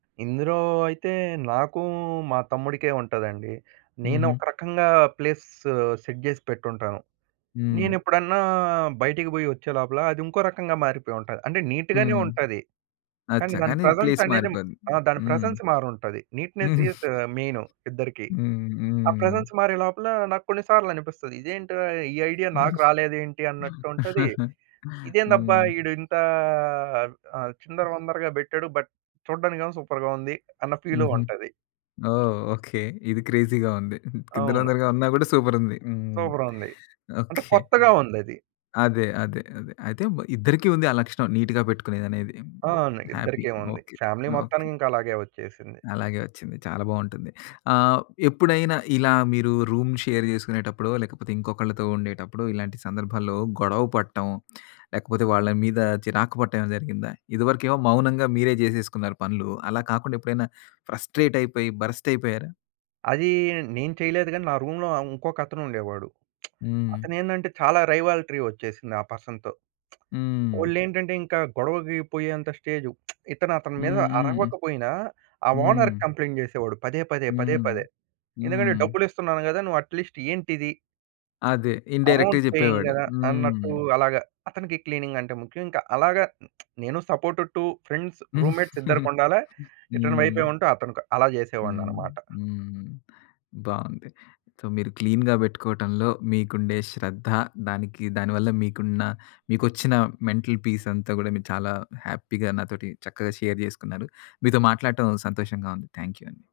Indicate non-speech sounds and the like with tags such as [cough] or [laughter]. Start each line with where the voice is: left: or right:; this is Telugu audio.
right: ఇందులో అయితే నాకు మా తమ్ముడికే ఉంటదండి. నేను
left: హుహు.
right: ఒక రకంగా ప్లేస్ సెట్ జేసి పెట్టుంటాను.
left: హ్మ్.
right: నేనెప్పుడన్నా బయటికి పోయి ఒచ్చే లోపల అది ఇంకో రకంగా మారిపోయుంటది. అంటే నీట్ గానే
left: హ్మ్.
right: ఉంటది. కానీ
left: అచ్చా!
right: దాని
left: కానీ
right: ప్రెజెన్స్
left: ప్లేస్
right: అనేది
left: మారిపోద్ది.
right: ఆ! దాని
left: హ్మ్.
right: ప్రెజెన్స్ మారుంటది. నీట్‌నేస్ ఇస్
left: [giggles]
right: మెయిను ఇద్దరికీ.
left: హ్మ్.
right: ఆ
left: హ్మ్.
right: ప్రెజెన్స్ మారే లోపల నాకు కొన్ని సార్లనిపిస్తది. ఇదేంటిరా ఈ ఐడియా నాకు
left: [giggles]
right: రాలేదేంటి? అన్నట్టుంటది.
left: [chuckles]
right: ఇదేందబ్బా!
left: హ్మ్.
right: ఈడు ఇంత ఆహ్, చిందరవందరగా పెట్టాడు. బట్ చూడడానికేమో సూపర్‌గా ఉంది! అన్న ఫీలు
left: హుహు.
right: ఉంటది.
left: ఓహ్! ఓకే. ఇది క్రేజీ‌గా ఉంది. [chuckles]
right: అవును.
left: కిందరుందరగా ఉన్నా కూడా సూపరుంది! హ్మ్.
right: సూపర్ ఉంది! అంటే
left: ఓకే.
right: కొత్తగా ఉందది.
left: అదే. అదే. అదే. అయితే ఇద్దరికీ ఉంది ఆ లక్షణం నీట్‌గా పెట్టుకునేదనే.
right: అవును.
left: హ్యాపీ
right: ఇద్దరికి ఉంది.
left: ఓకే.
right: Family
left: okay.
right: మొత్తానికి ఇంకా అలాగే వచ్చేసింది.
left: అలాగే వచ్చింది చాలా బావుంటుంది. ఆహ్, ఎప్పుడైనా ఇలా మీరు రూమ్ షేర్ చేసుకునేటప్పుడో లేకపోతే ఇంకొకళ్ళతో ఉండేటప్పుడు ఇలాంటి సందర్భాల్లో గొడవ పడటం లేకపోతే వాళ్ళ మీద చిరాకు పడటం ఏమైనా జరిగిందా? ఇదివరకేమో మౌనంగా మీరే చేసేసుకున్నారు పనులు. అలా కాకుండా ఎప్పుడైనా ఫ్రస్ట్రేట్ అయిపోయి బరస్ట్ అయిపోయారా?
right: అది నేను చేయలేదు గాని నా రూమ్‌లో ఇంకొకతనుండేవాడు. [smacks lips]
left: హ్మ్.
right: అతనేందంటే చాలా రైవాల్ట్రీ వచ్చేసింది ఆ పర్సన్‌తో.
left: హ్మ్.
right: ఓళ్ళేంటంటే ఇంకా గొడవకి పోయేంత స్టేజు. [smacks lips] ఇతను అతని మీద
left: హ్మ్. హ్మ్.
right: అరవక పోయినా ఆ
left: హ్మ్.
right: ఓనర్‌కి కంప్లెయింట్ చేసేవాడు పదే పదే, పదే
left: హ్మ్.
right: పదే. ఎందుకంటే
left: హ్మ్.
right: డబ్బులిస్తున్నాను గదా నువ్వు అట్‌లిస్ట్ ఏంటిది?
left: అదే ఇన్‌డైరెక్ట్‌గా
right: అమౌంట్ పేయింగ్
left: చెప్పేవాడు.
right: గదా!
left: హ్మ్.
right: అన్నట్టు అలాగా అతనికి క్లీనింగ్ అంటే ముఖ్యం. ఇంకా అలాగా [smacks lips] నేను సపోర్ట్ టు ఫ్రెండ్స్, రూమ్‌మేట్స్ ఇద్దరికి
left: [giggles]
right: ఉండాల ఇటు
left: హ్మ్.
right: వైపే ఉంటూ అతను అలా
left: హ్మ్.
right: చేసేవాడినన్నమాట.
left: హ్మ్. బావుంది. సో మీరు క్లీన్‌గా పెట్టుకోవటంలో మీకుండే శ్రద్ధ, దానికి దాని వల్ల మీకున్న మీకొచ్చిన మెంటల్ పీస్ అంతా కూడా మీరు చాలా హ్యాపీ‌గా నాతోటి చక్కగా షేర్ చేసుకున్నారు. మీతో మాట్లాడటం సంతోషంగా ఉంది. థాంక్ యూ అండి.